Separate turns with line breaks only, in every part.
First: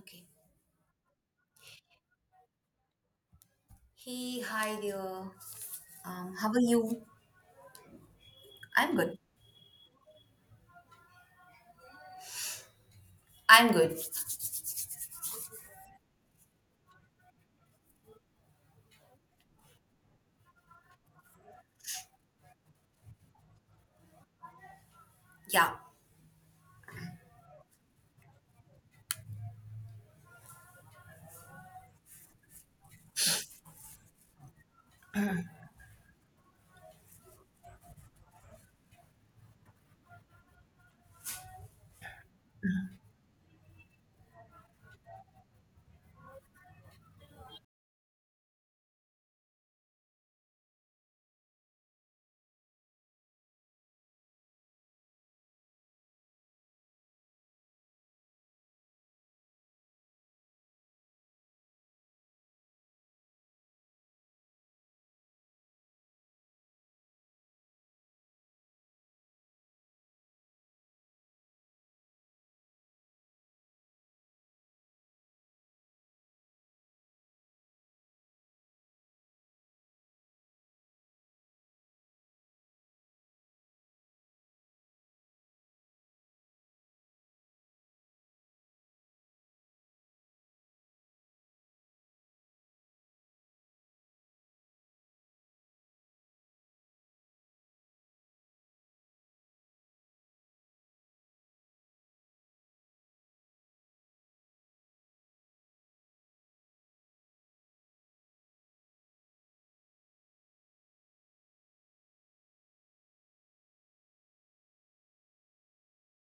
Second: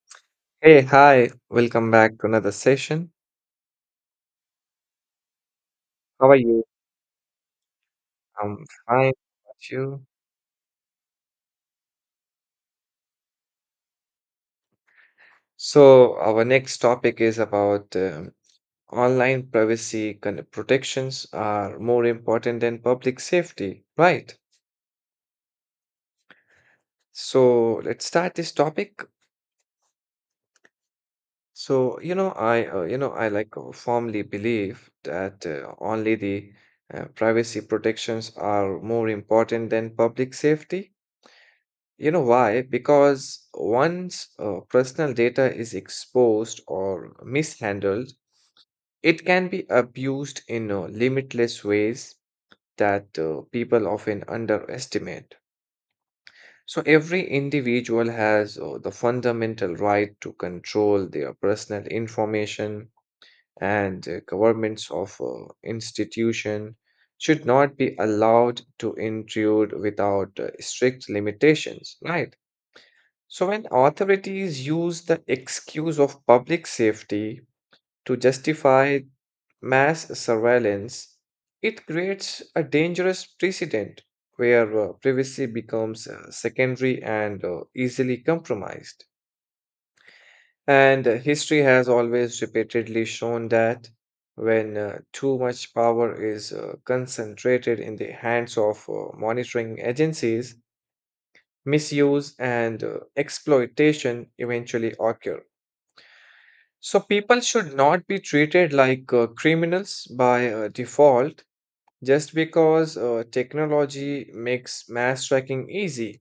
Okay.
Hey, hi, welcome back to another session.
Hey, hi there.
How are
How are
you?
you?
I'm
I'm
fine.
good.
How about you?
I'm good.
So, our next topic is about online privacy protections are more important than public safety, right?
Yeah.
So, let's start this topic. So, you know, I like firmly believe that only the privacy protections are more important than public safety. You know why? Because once personal data is exposed or mishandled, it can be abused in limitless ways that people often underestimate. So, every individual has the fundamental right to control their personal information, and governments of institution should not be allowed to intrude without strict limitations, right? So, when authorities use the excuse of public safety to justify mass surveillance, it creates a dangerous precedent where privacy becomes secondary and easily compromised. And history has always repeatedly shown that when too much power is concentrated in the hands of monitoring agencies, misuse and exploitation eventually occur. So people should not be treated like criminals by default just because technology makes mass tracking easy.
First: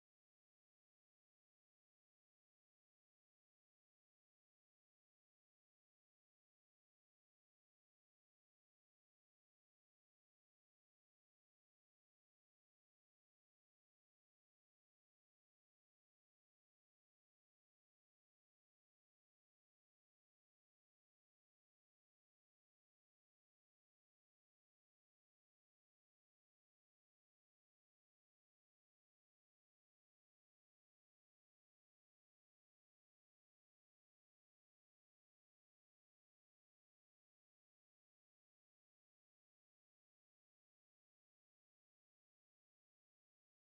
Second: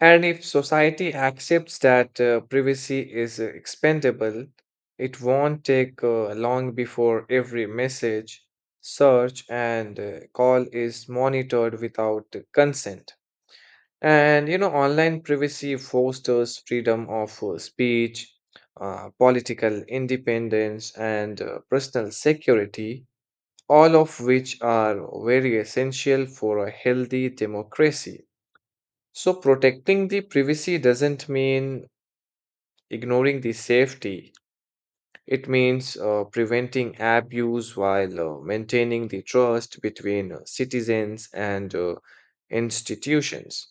And if society accepts that privacy is expendable, it won't take long before every message, search, and call is monitored without consent. And you know, online privacy fosters freedom of speech, political independence, and personal security, all of which are very essential for a healthy democracy. So, protecting the privacy doesn't mean ignoring the safety, it means preventing abuse while maintaining the trust between citizens and institutions.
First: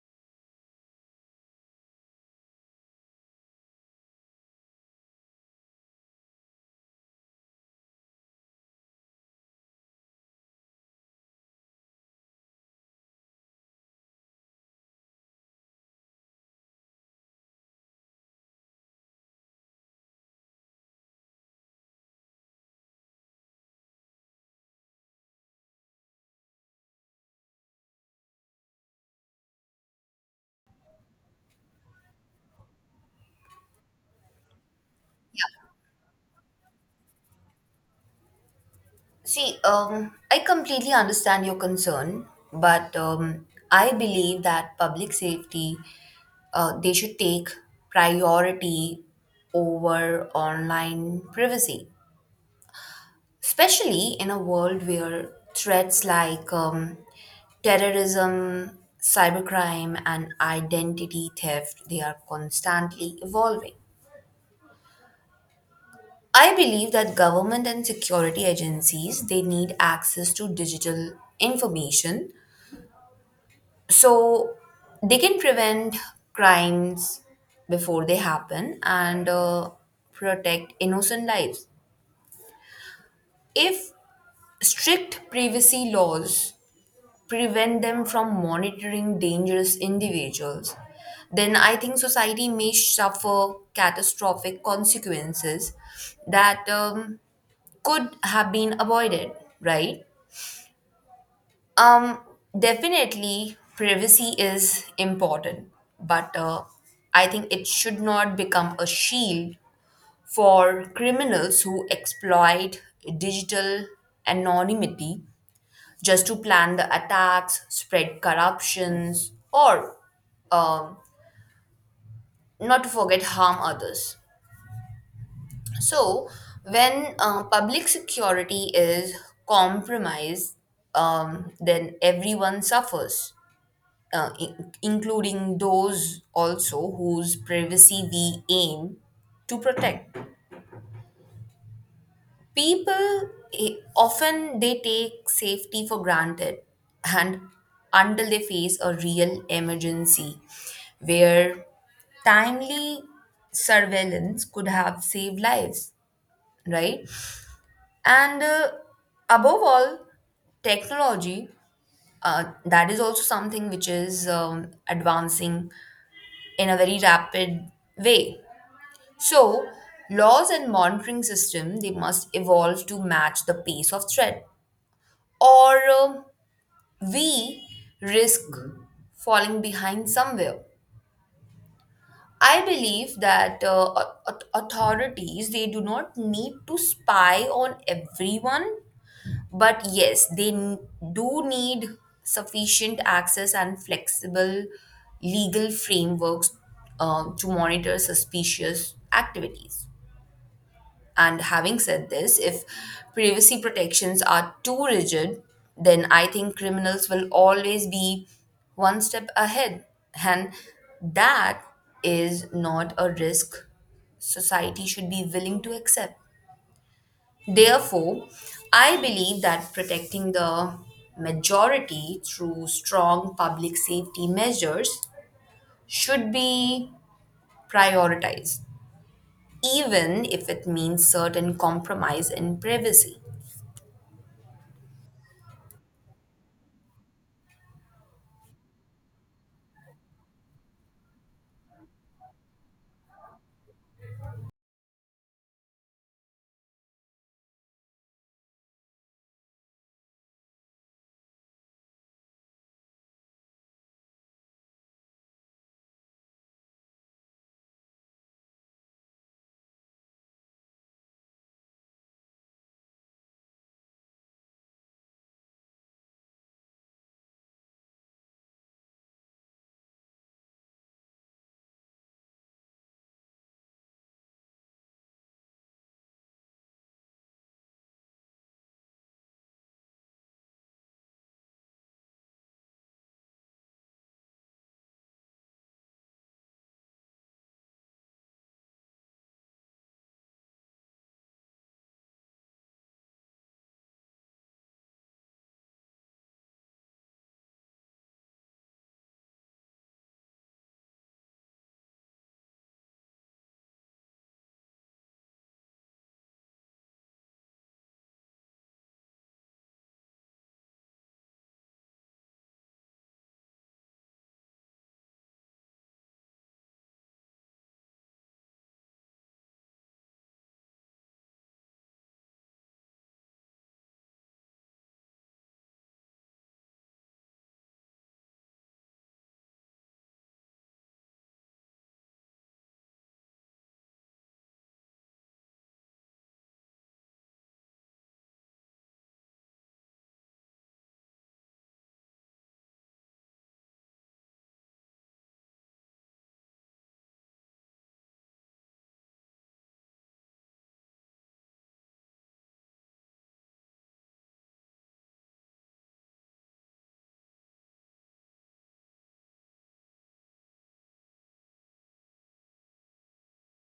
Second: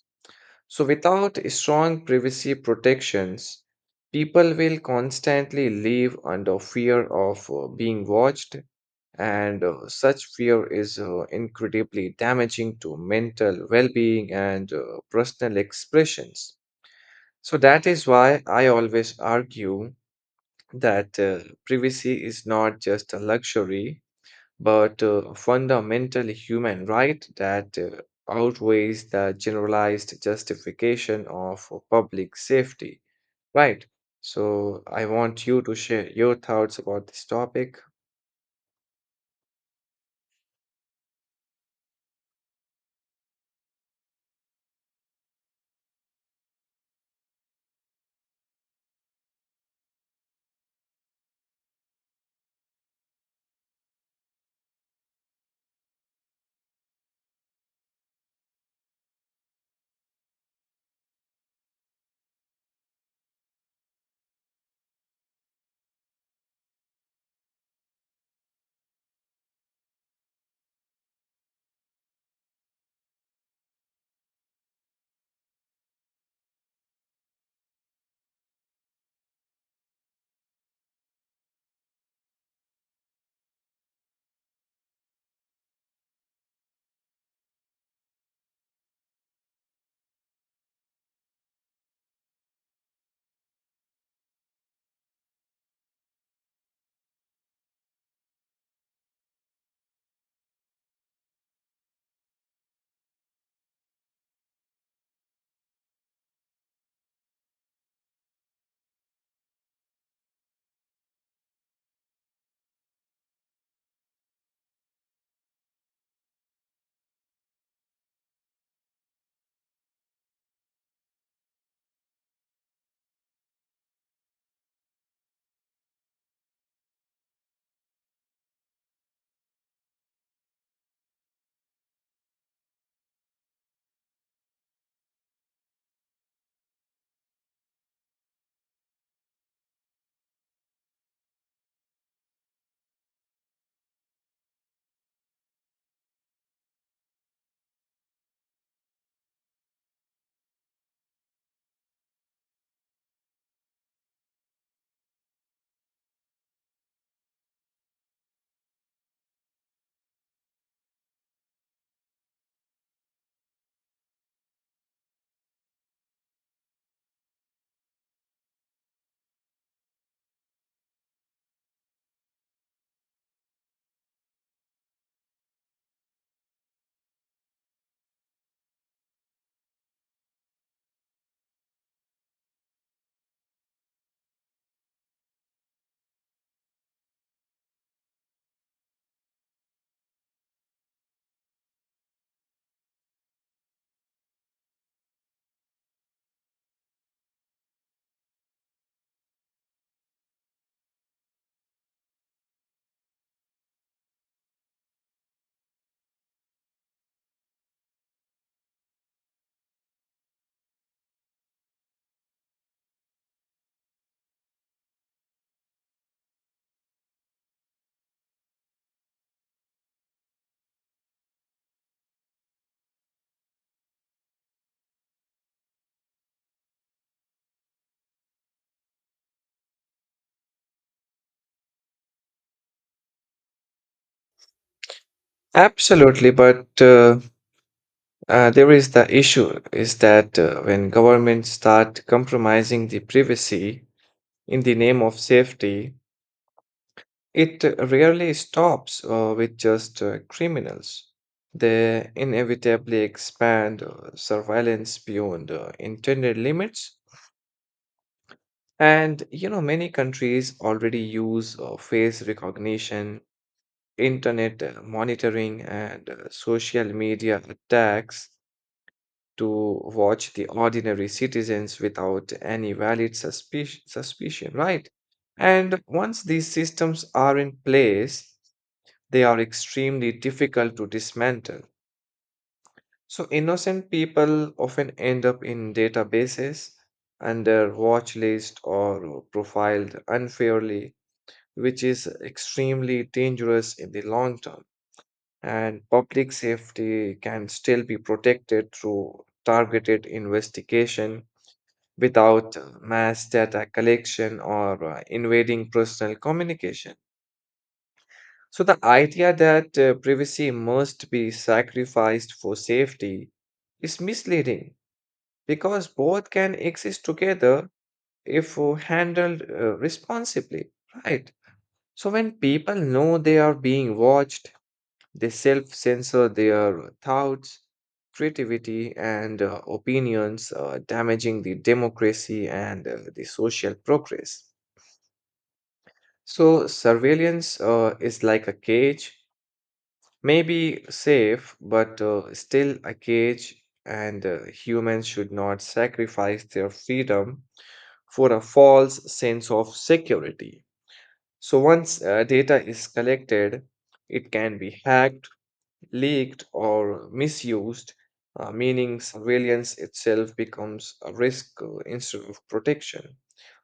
So, without strong privacy protections, people will constantly live under fear of being watched, and such fear is incredibly damaging to mental well being and personal expressions. So, that is why I always argue that privacy is not just a luxury, but fundamentally human right that outweighs the generalized justification of public safety, right? So I want you to share your thoughts about this topic.
See, I completely understand your concern, but I believe that public safety, they should take priority over online privacy, especially in a world where threats like terrorism, cybercrime, and identity theft, they are constantly evolving. I believe that government and security agencies they need access to digital information so they can prevent crimes before they happen, and protect innocent lives. If strict privacy laws prevent them from monitoring dangerous individuals, then I think society may suffer catastrophic consequences that could have been avoided, right? Um, Definitely, privacy is important, but I think it should not become a shield for criminals who exploit digital anonymity just to plan the attacks, spread corruptions, or um, not to forget harm others. So, when public security is compromised, then everyone suffers, including those also whose privacy we aim to protect. People often they take safety for granted, and until they face a real emergency, where timely surveillance could have saved lives, right? And above all, technology, that is also something which is advancing in a very rapid way. So laws and monitoring system they must evolve to match the pace of threat, or we risk falling behind somewhere. I believe that authorities they do not need to spy on everyone, but yes, do need sufficient access and flexible legal frameworks to monitor suspicious activities. And having said this, if privacy protections are too rigid, then I think criminals will always be one step ahead. And that is not a risk society should be willing to accept. Therefore, I believe that protecting the majority through strong public safety measures should be prioritized, even if it means certain compromise in privacy.
Absolutely, but there is the issue is that when governments start compromising the privacy in the name of safety, it rarely stops with just criminals. They inevitably expand surveillance beyond intended limits. And you know, many countries already use face recognition, internet monitoring, and social media attacks to watch the ordinary citizens without any valid suspicion, right? And once these systems are in place, they are extremely difficult to dismantle. So, innocent people often end up in databases under watch list or profiled unfairly, which is extremely dangerous in the long term. And public safety can still be protected through targeted investigation without mass data collection or invading personal communication. So the idea that privacy must be sacrificed for safety is misleading because both can exist together if handled responsibly, right? So when people know they are being watched, they self-censor their thoughts, creativity, and opinions, damaging the democracy and the social progress. So surveillance is like a cage. Maybe safe, but still a cage, and humans should not sacrifice their freedom for a false sense of security. So, once data is collected, it can be hacked, leaked or misused, meaning surveillance itself becomes a risk instead of protection.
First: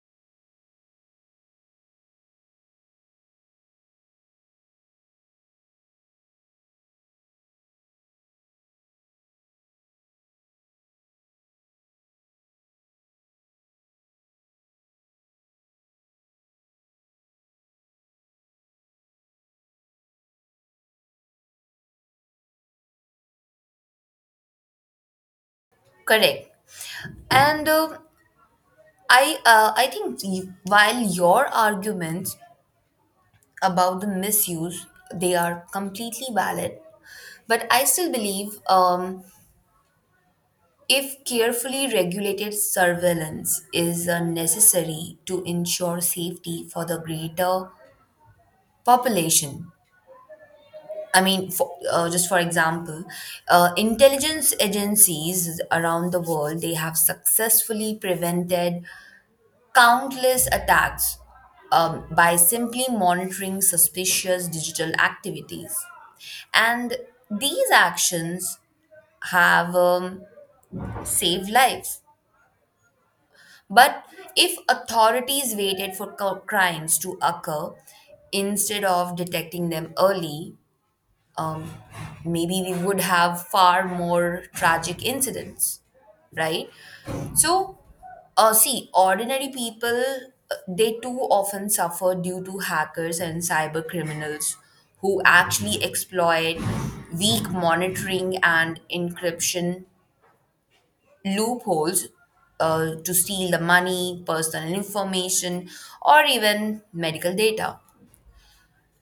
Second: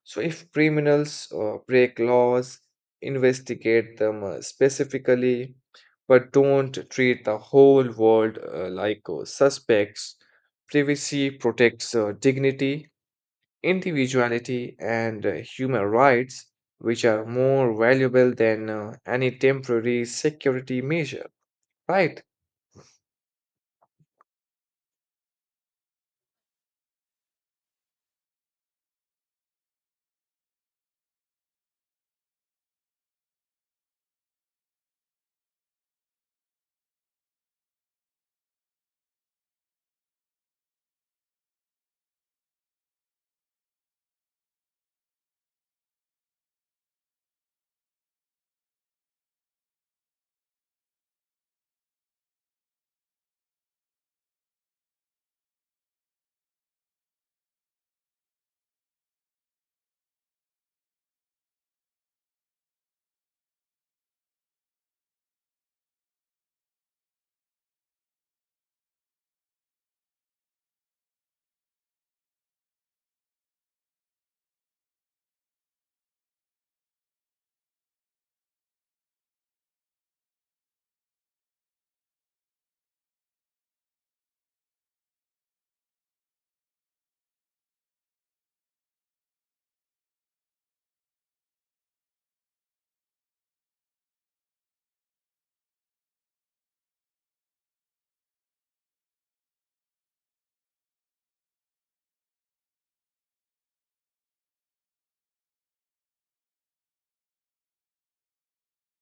So, if criminals break laws, investigate them specifically, but don't treat the whole world like suspects. Privacy protects dignity, individuality, and human rights, which are more valuable than any temporary security measure, right?
Correct. And I think while your arguments about the misuse, they are completely valid, but I still believe if carefully regulated surveillance is necessary to ensure safety for the greater population. I mean, just for example, intelligence agencies around the world they have successfully prevented countless attacks by simply monitoring suspicious digital activities. And these actions have saved lives. But if authorities waited for crimes to occur instead of detecting them early, um, maybe we would have far more tragic incidents, right? So, see, ordinary people, they too often suffer due to hackers and cyber criminals who actually exploit weak monitoring and encryption loopholes to steal the money, personal information, or even medical data.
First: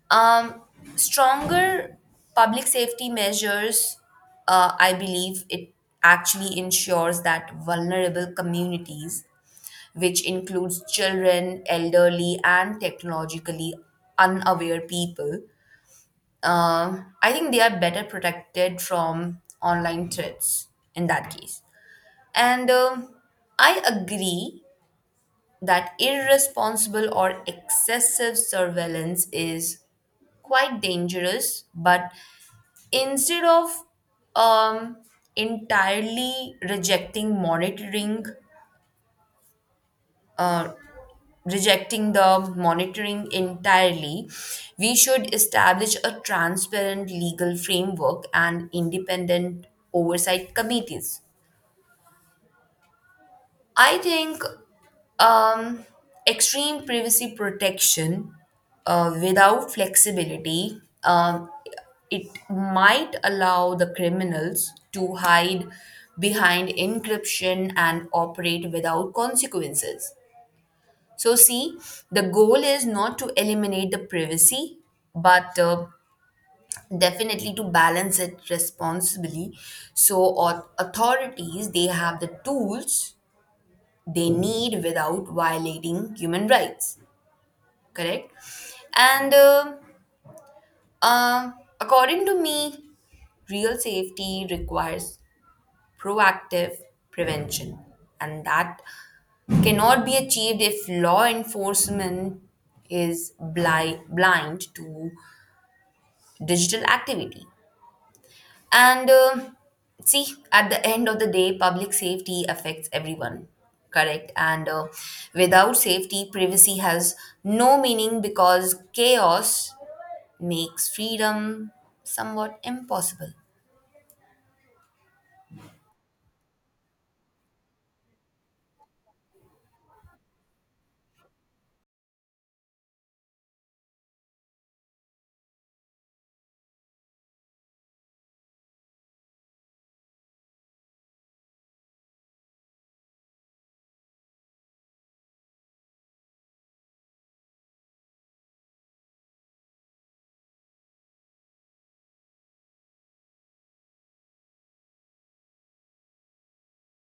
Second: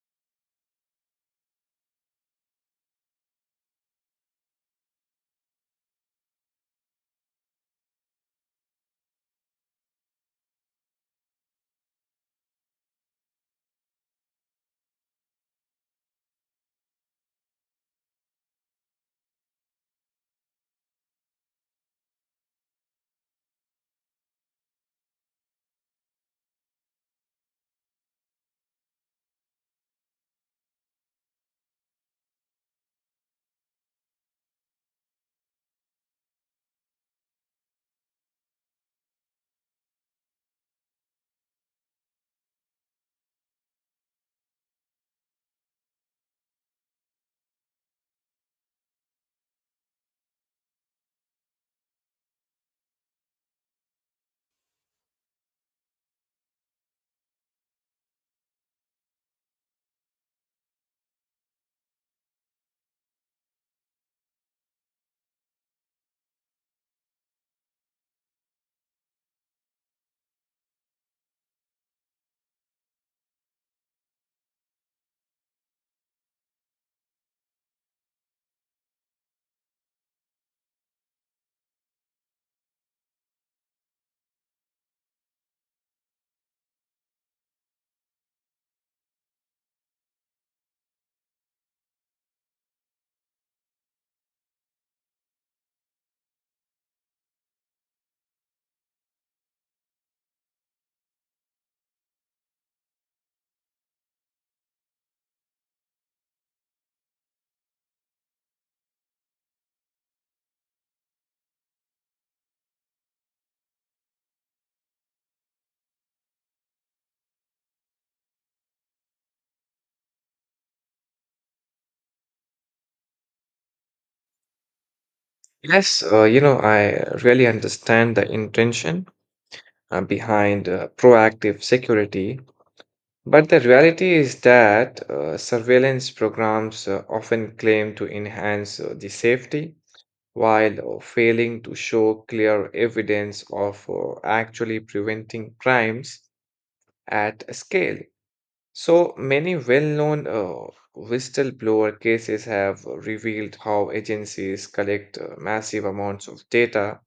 Um, Stronger public safety measures, I believe it actually ensures that vulnerable communities, which includes children, elderly, and technologically unaware people, I think they are better protected from online threats in that case. And I agree that irresponsible or excessive surveillance is quite dangerous, but instead of um, entirely rejecting monitoring rejecting the monitoring entirely, we should establish a transparent legal framework and independent oversight committees. I think um, extreme privacy protection, without flexibility, it might allow the criminals to hide behind encryption and operate without consequences. So, see, the goal is not to eliminate the privacy, but definitely to balance it responsibly. So, authorities they have the tools they need without violating human rights, correct. And uh, according to me, real safety requires proactive prevention, and that cannot be achieved if law enforcement is blind to digital activity. And see, at the end of the day, public safety affects everyone, correct? And without safety, privacy has no meaning because chaos makes freedom somewhat impossible.
Yes, you know, I really understand the intention behind proactive security, but the reality is that surveillance programs often claim to enhance the safety while failing to show clear evidence of actually preventing crimes at scale. So many well-known whistleblower cases have revealed how agencies collect massive amounts of data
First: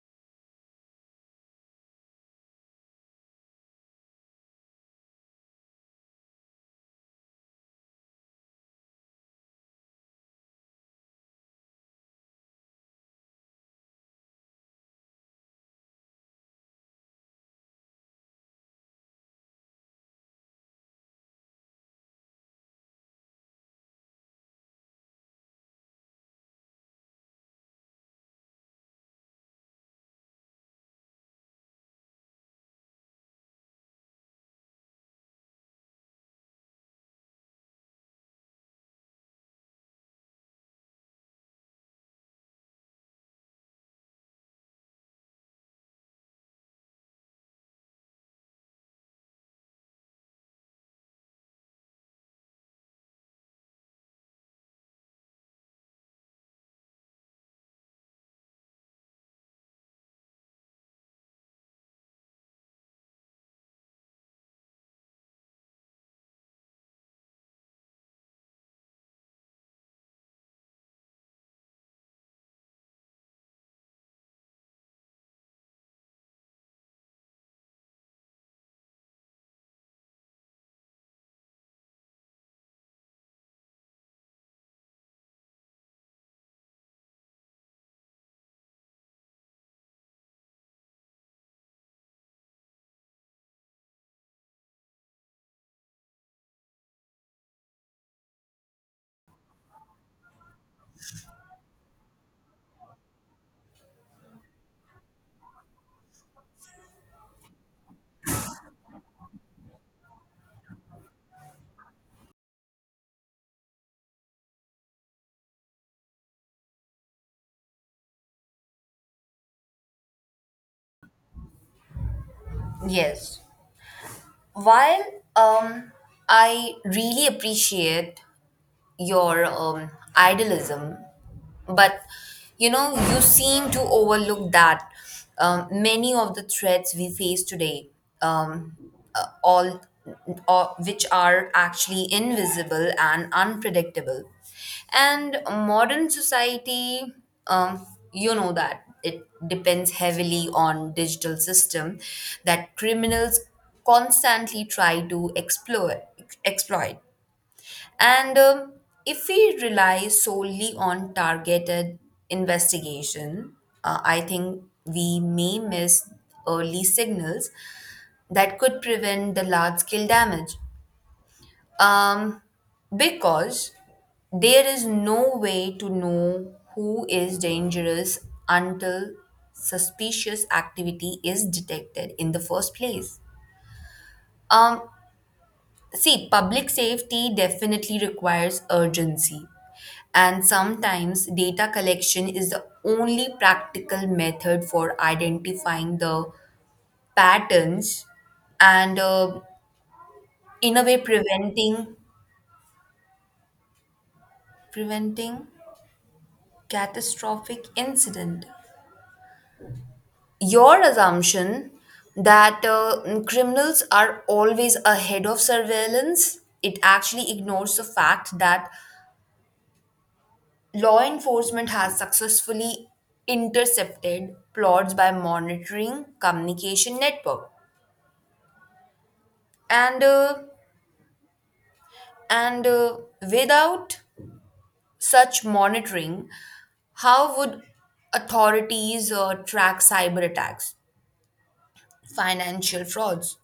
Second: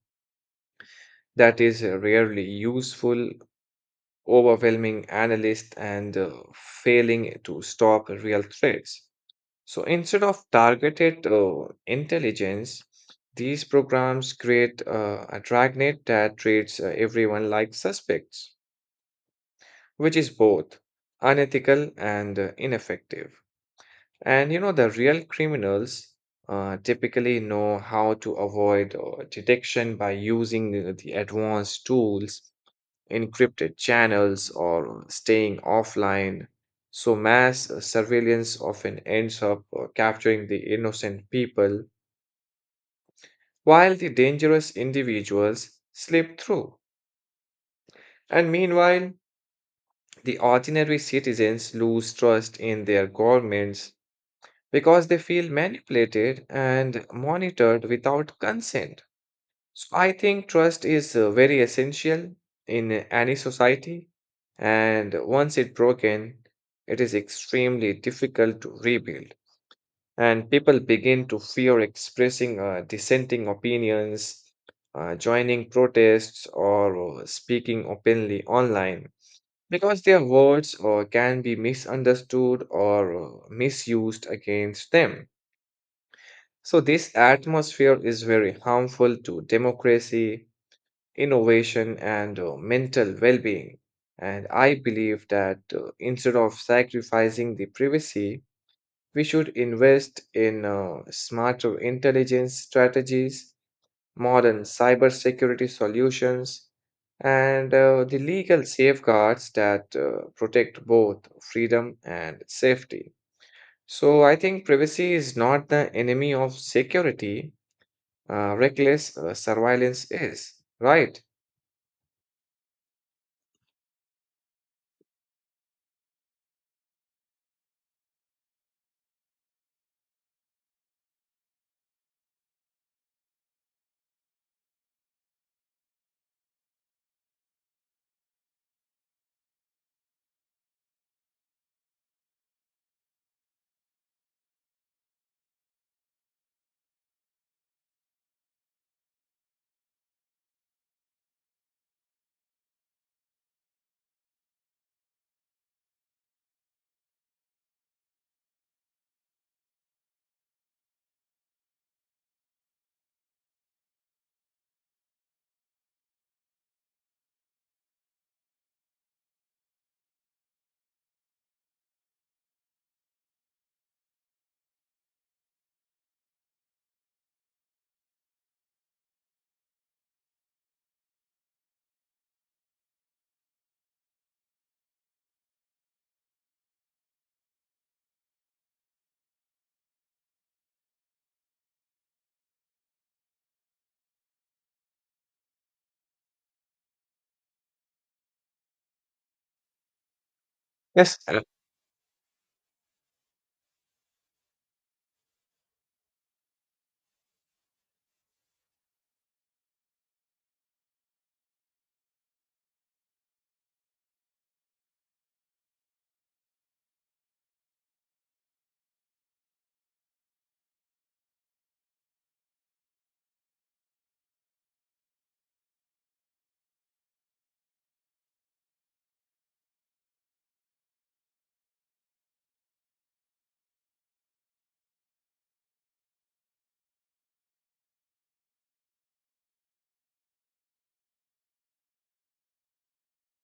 that is rarely useful, overwhelming analysts, and failing to stop real threats. So instead of targeted intelligence, these programs create a dragnet that treats everyone like suspects, which is both unethical and ineffective. And you know, the real criminals typically know how to avoid detection by using the advanced tools, encrypted channels, or staying offline. So, mass surveillance often ends up capturing the innocent people while the dangerous individuals slip through. And meanwhile, the ordinary citizens lose trust in their governments because they feel manipulated and monitored without consent. So I think trust is very essential in any society, and once it's broken, it is extremely difficult to rebuild. And people begin to fear expressing dissenting opinions, joining protests, or speaking openly online because their words can be misunderstood or misused against them. So, this atmosphere is very harmful to democracy, innovation, and mental well being. And I believe that instead of sacrificing the privacy, we should invest in smarter intelligence strategies, modern cybersecurity solutions, and the legal safeguards that protect both freedom and safety. So I think privacy is not the enemy of security. Reckless surveillance is, right?
Yes. While um, I really appreciate your idealism, but you know, you seem to overlook that many of the threats we face today, um, all or which are actually invisible and unpredictable. And modern society, um, you know that it depends heavily on digital system that criminals constantly try to explore exploit, and if we rely solely on targeted investigation, I think we may miss early signals that could prevent the large scale damage. Um, because there is no way to know who is dangerous until suspicious activity is detected in the first place. Um, See, public safety definitely requires urgency. And sometimes data collection is the only practical method for identifying the patterns, and in a way
Yes,
preventing catastrophic incident. Your assumption that criminals are always ahead of surveillance, it actually ignores the fact that law enforcement has successfully intercepted plots by monitoring communication network. And and uh, without such monitoring, how would authorities track cyber attacks, financial frauds,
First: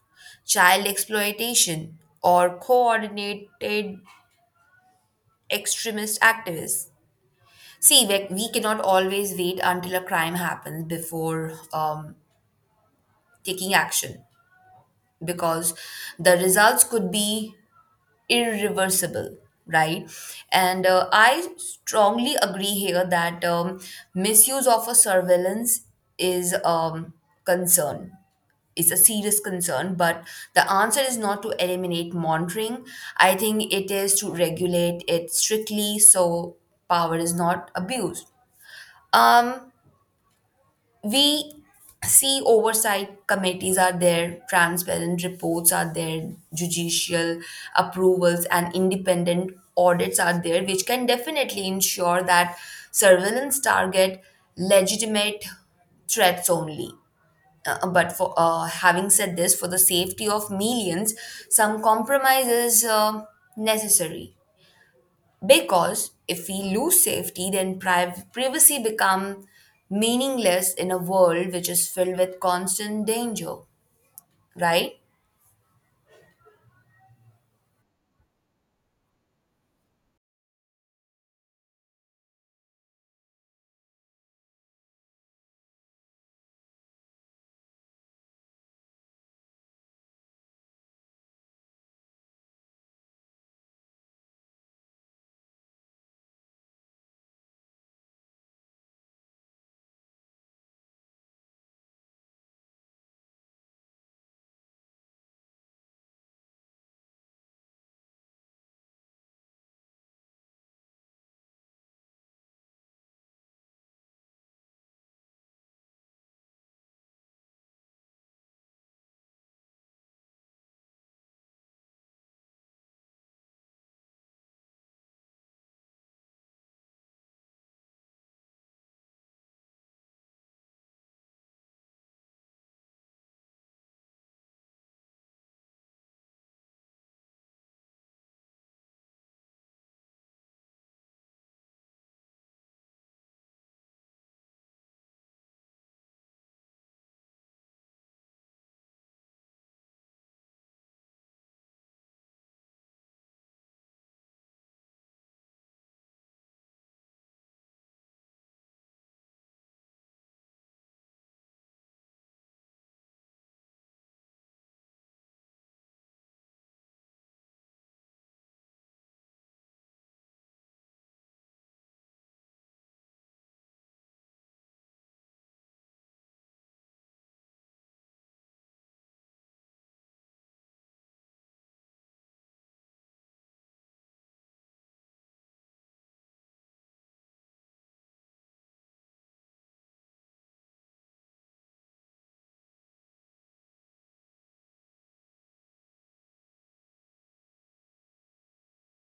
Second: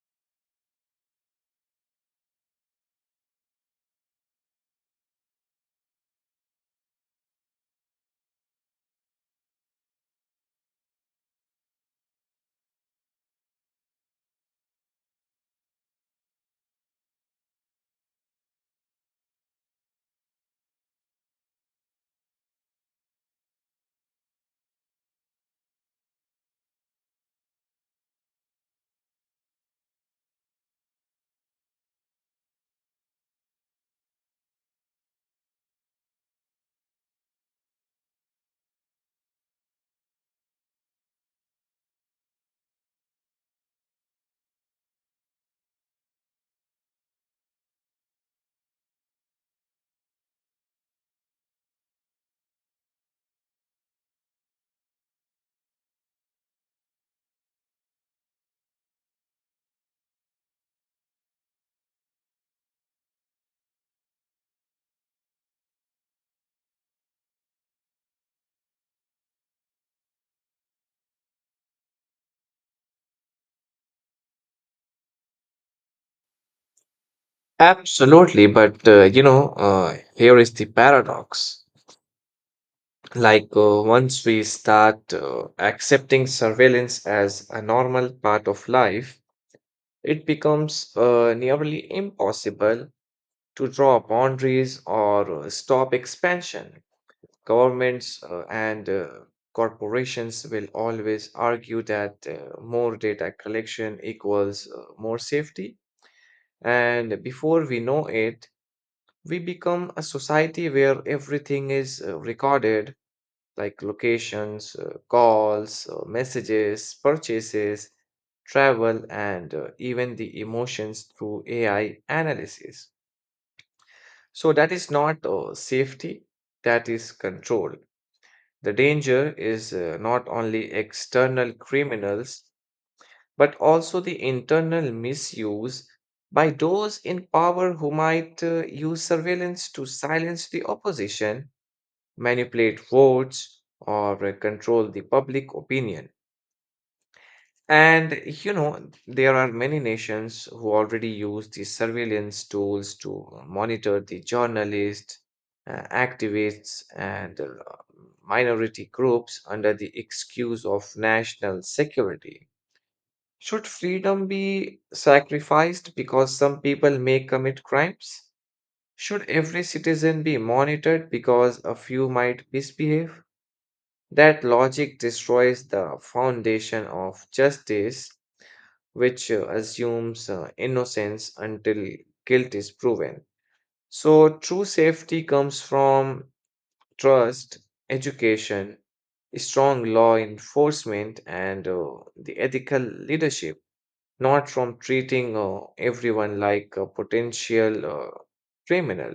child exploitation, or coordinated extremist activists? See, we cannot always wait until a crime happens before taking action, because the results could be irreversible, right? And I strongly agree here that um, misuse of a surveillance is um, concern, it's a serious concern, but the answer is not to eliminate monitoring. I think it is to regulate it strictly so power is not abused. Um we See, oversight committees are there, transparent reports are there, judicial approvals and independent audits are there, which can definitely ensure that surveillance target legitimate threats only. But for having said this, for the safety of millions, some compromise is necessary. Because if we lose safety, then privacy become meaningless in a world which is filled with constant danger, right?
absolutely, but you know, here is the paradox. Like, once we start accepting surveillance as a normal part of life, it becomes nearly impossible to draw boundaries or stop expansion. Governments and corporations will always argue that more data collection equals more safety. And before we know it, we become a society where everything is recorded, like locations, calls, messages, purchases, travel, and even the emotions through AI analysis. So that is not safety, that is control. The danger is not only external criminals but also the internal misuse by those in power who might use surveillance to silence the opposition, manipulate votes, or control the public opinion. And you know, there are many nations who already use these surveillance tools to monitor the journalists, activists, and minority groups under the excuse of national security. Should freedom be sacrificed because some people may commit crimes? Should every citizen be monitored because a few might misbehave? That logic destroys the foundation of justice, which assumes innocence until guilt is proven. So, true safety comes from trust, education, strong law enforcement, and the ethical leadership, not from treating everyone like a potential criminal.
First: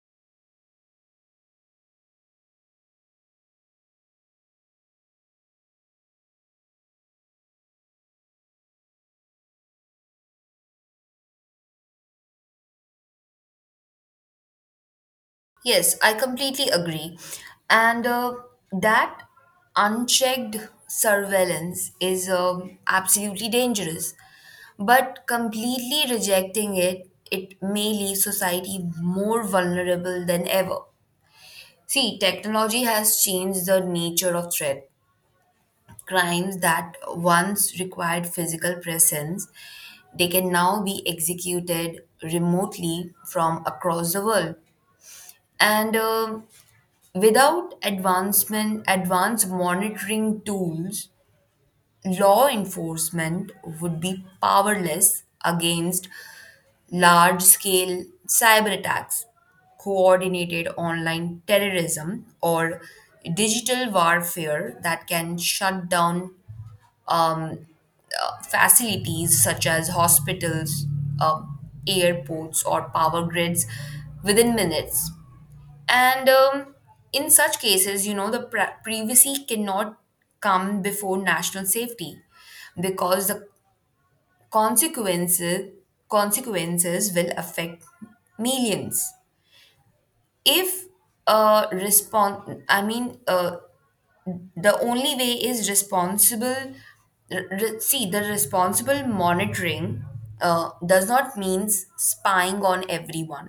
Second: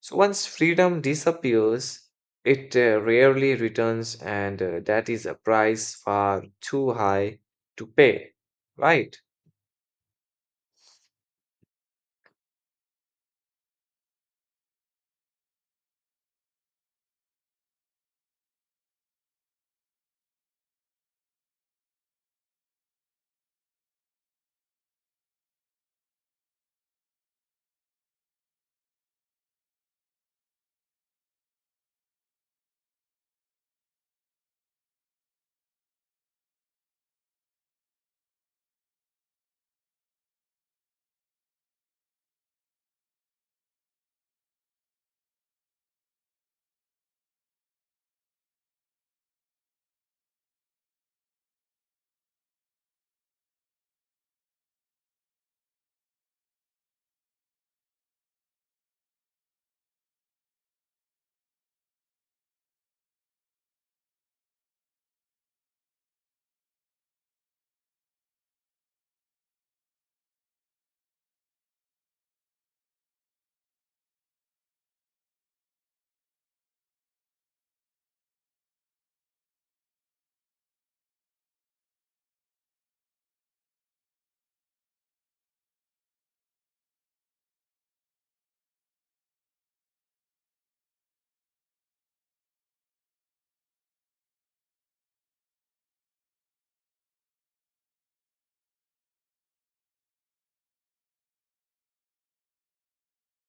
So once freedom disappears, it rarely returns, and that is a price far too high to pay, right?
Yes, I completely agree. And that unchecked surveillance is absolutely dangerous. But completely rejecting it, it may leave society more vulnerable than ever. See, technology has changed the nature of threat. Crimes that once required physical presence, they can now be executed remotely from across the world. And without advancement, advanced monitoring tools, law enforcement would be powerless against large scale cyber attacks, coordinated online terrorism, or digital warfare that can shut down, um, facilities such as hospitals, um, airports, or power grids within minutes. And in such cases, you know, the privacy cannot come before national safety, because the consequences consequences will affect millions. If a response, I mean, The only way is responsible. See, the responsible monitoring does not means spying on everyone,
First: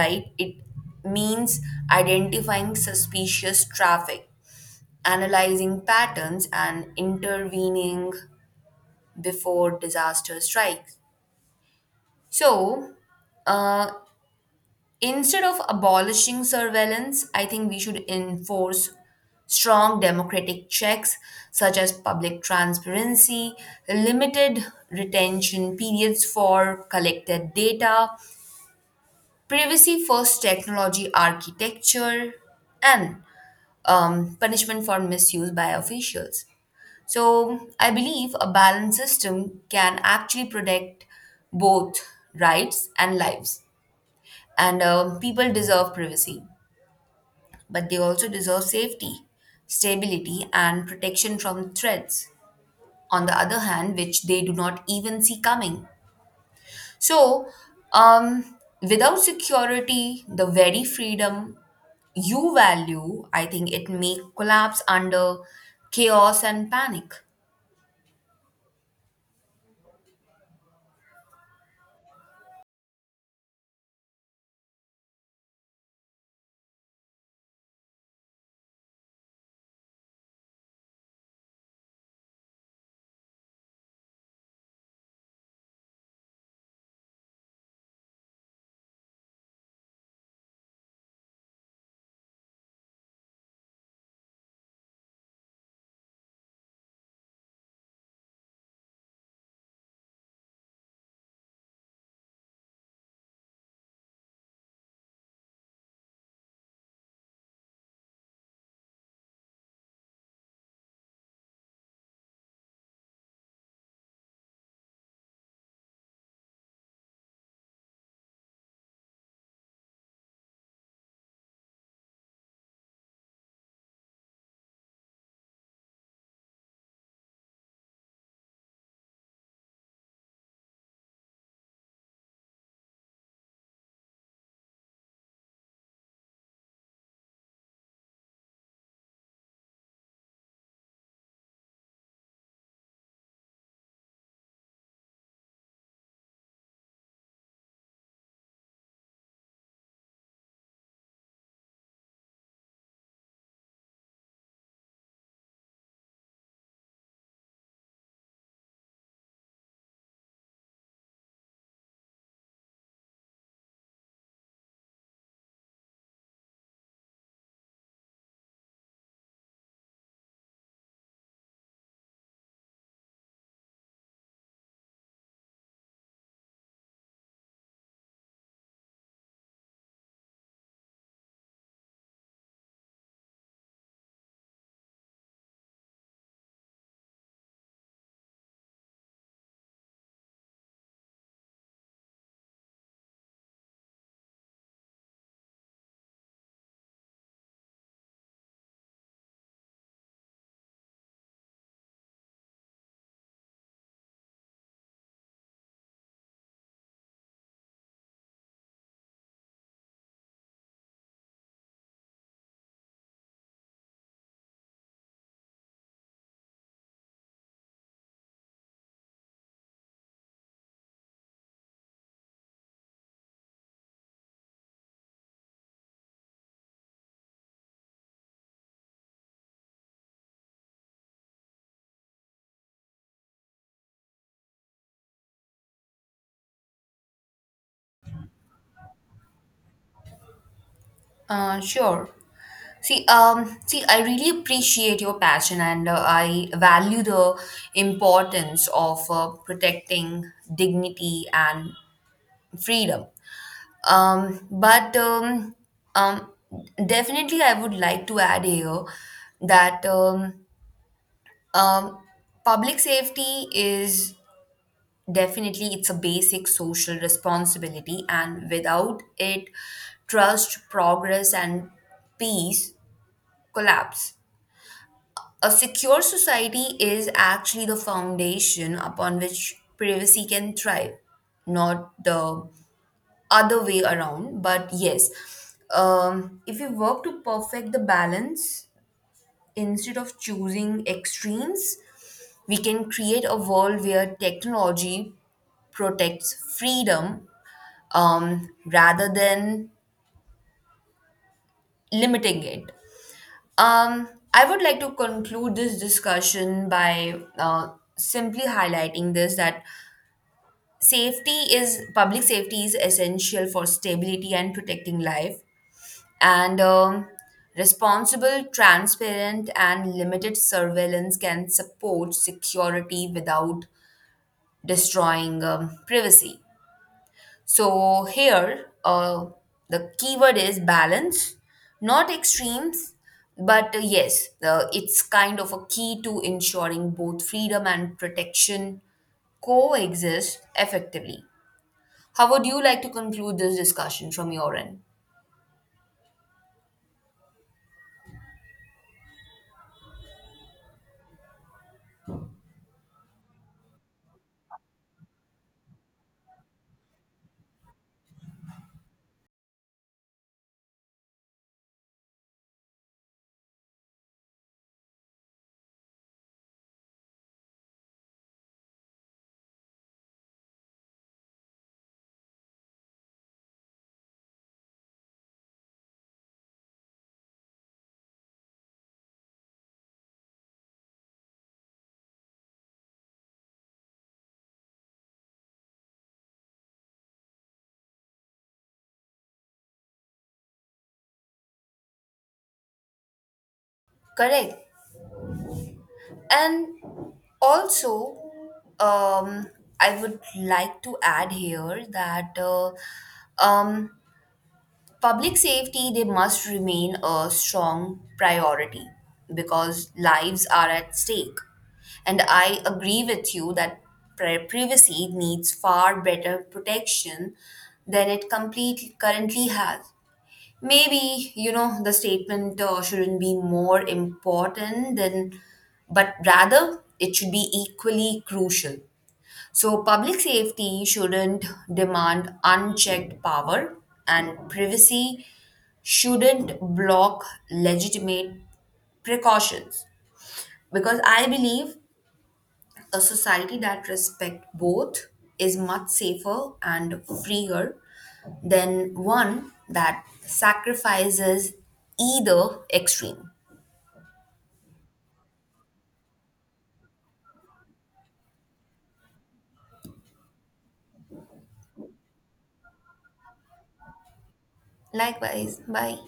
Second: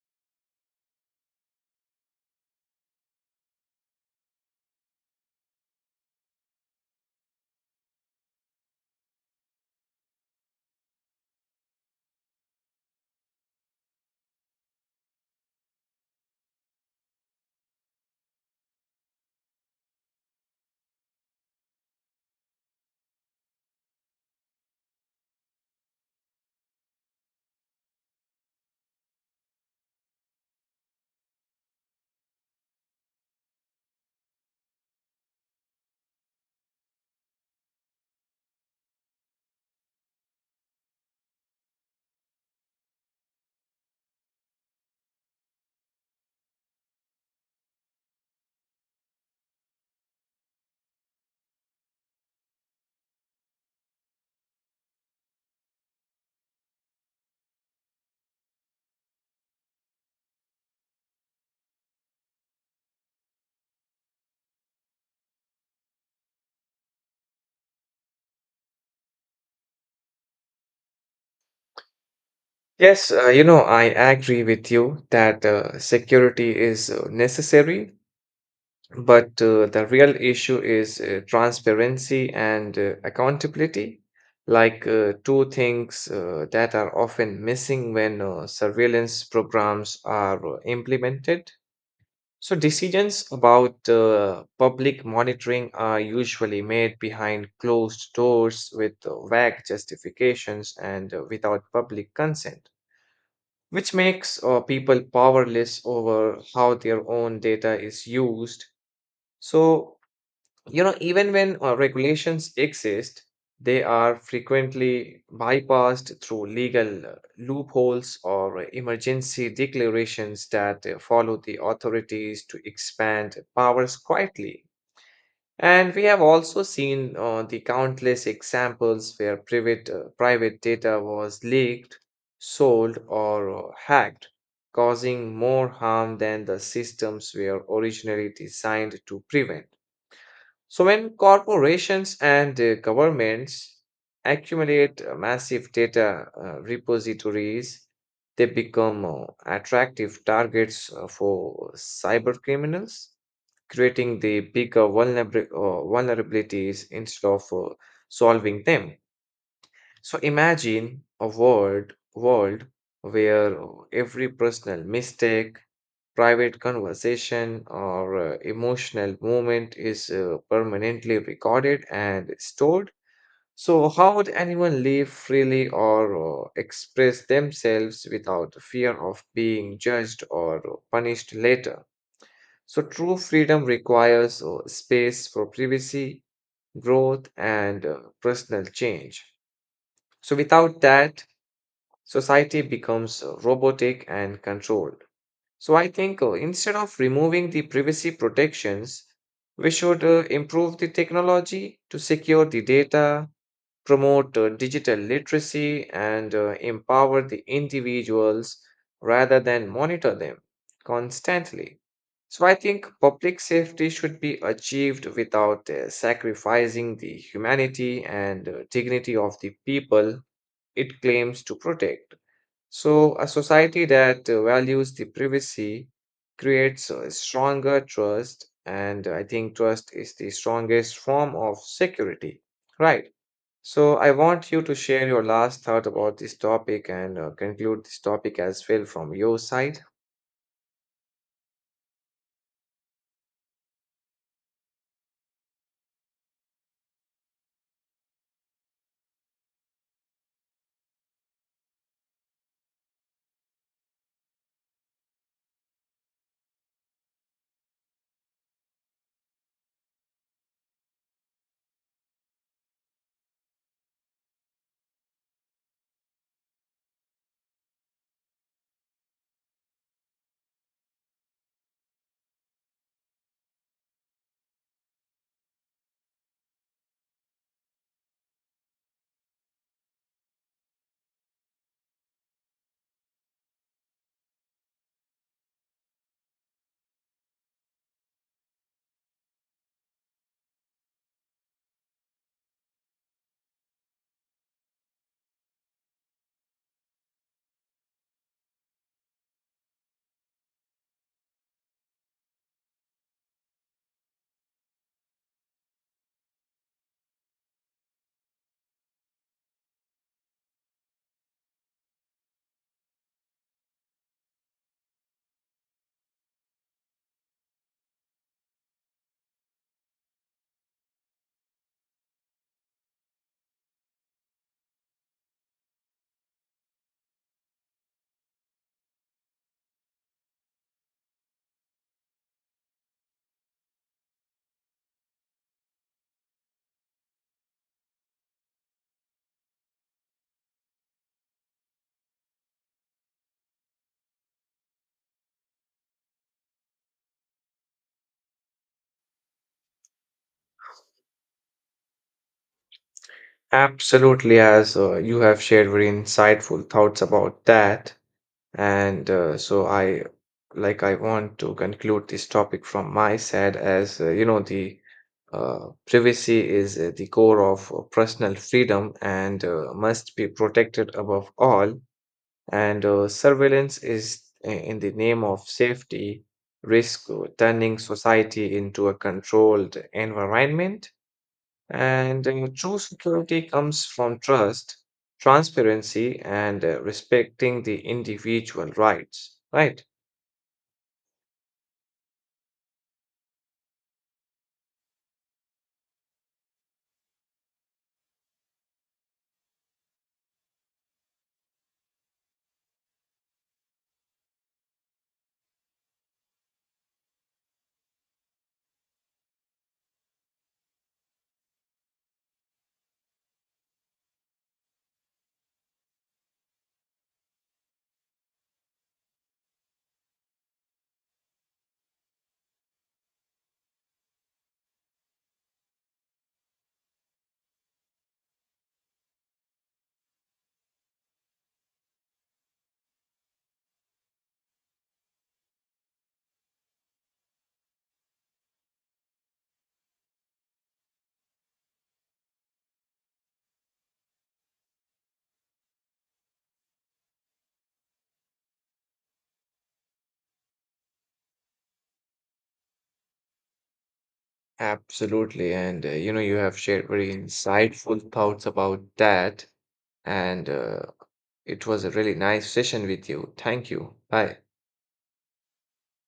right? It means identifying suspicious traffic, analyzing patterns, and intervening before disaster strikes. So, uh, instead of abolishing surveillance, I think we should enforce strong democratic checks such as public transparency, limited retention periods for collected data, privacy first technology architecture, and punishment for misuse by officials. So, I believe a balanced system can actually protect both rights and lives, and people deserve privacy, but they also deserve safety, stability, and protection from threats, on the other hand, which they do not even see coming. So, um, without security, the very freedom you value, I think it may collapse under chaos and panic.
Yes, you know, I agree with you that security is necessary. But the real issue is transparency and accountability, like two things that are often missing when surveillance programs are implemented. So, decisions about public monitoring are usually made behind closed doors with vague justifications and without public consent, which makes people powerless over how their own data is used. So, you know, even when regulations exist, they are frequently bypassed through legal loopholes or emergency declarations that follow the authorities to expand powers quietly. And we have also seen the countless examples where private data was leaked, sold, or hacked, causing more harm than the systems were originally designed to prevent. So, when corporations and governments accumulate massive data repositories, they become attractive targets for cyber criminals, creating the bigger vulnerabilities instead of solving them. So imagine a world where every personal mistake, private conversation, or emotional moment is permanently recorded and stored. So how would anyone live freely or express themselves without fear of being judged or punished later? So true freedom requires space for privacy, growth, and personal change. So without that, society becomes robotic and controlled. So I think instead of removing the privacy protections, we should improve the technology to secure the data, promote digital literacy, and empower the individuals rather than monitor them constantly. So I think public safety should be achieved without sacrificing the humanity and dignity of the people it claims to protect. So, a society that values the privacy creates a stronger trust, and I think trust is the strongest form of security, right? So, I want you to share your last thought about this topic and conclude this topic as well from your side.
Sure. See, I really appreciate your passion, and I value the importance of protecting dignity and freedom. But um, Definitely, I would like to add here that um, public safety is definitely it's a basic social responsibility, and without it, trust, progress, and peace collapse. A secure society is actually the foundation upon which privacy can thrive, not the other way around. But yes, if we work to perfect the balance instead of choosing extremes, we can create a world where technology protects freedom, rather than limiting it. um, I would like to conclude this discussion by simply highlighting this, that safety is public safety is essential for stability and protecting life. And responsible, transparent, and limited surveillance can support security without destroying privacy. So, here, the keyword is balance, not extremes, but yes, it's kind of a key to ensuring both freedom and protection coexist effectively. How would you like to conclude this discussion from your end?
Absolutely, as you have shared very insightful thoughts about that. And I want to conclude this topic from my side as you know, the privacy is the core of personal freedom and must be protected above all. And surveillance in the name of safety risk turning society into a controlled environment, and true security comes from trust, transparency, and respecting the individual rights, right?
Correct. And also, um, I would like to add here that um, public safety they must remain a strong priority because lives are at stake. And I agree with you that privacy needs far better protection than it complete currently has. Maybe, you know, the statement shouldn't be more important than, but rather it should be equally crucial. So, public safety shouldn't demand unchecked power, and privacy shouldn't block legitimate precautions. Because I believe a society that respects both is much safer and freer than one that sacrifices either extreme.
Absolutely. And you know, you have shared very insightful thoughts about that. And it was a really nice session with you. Thank you. Bye.
Likewise, bye.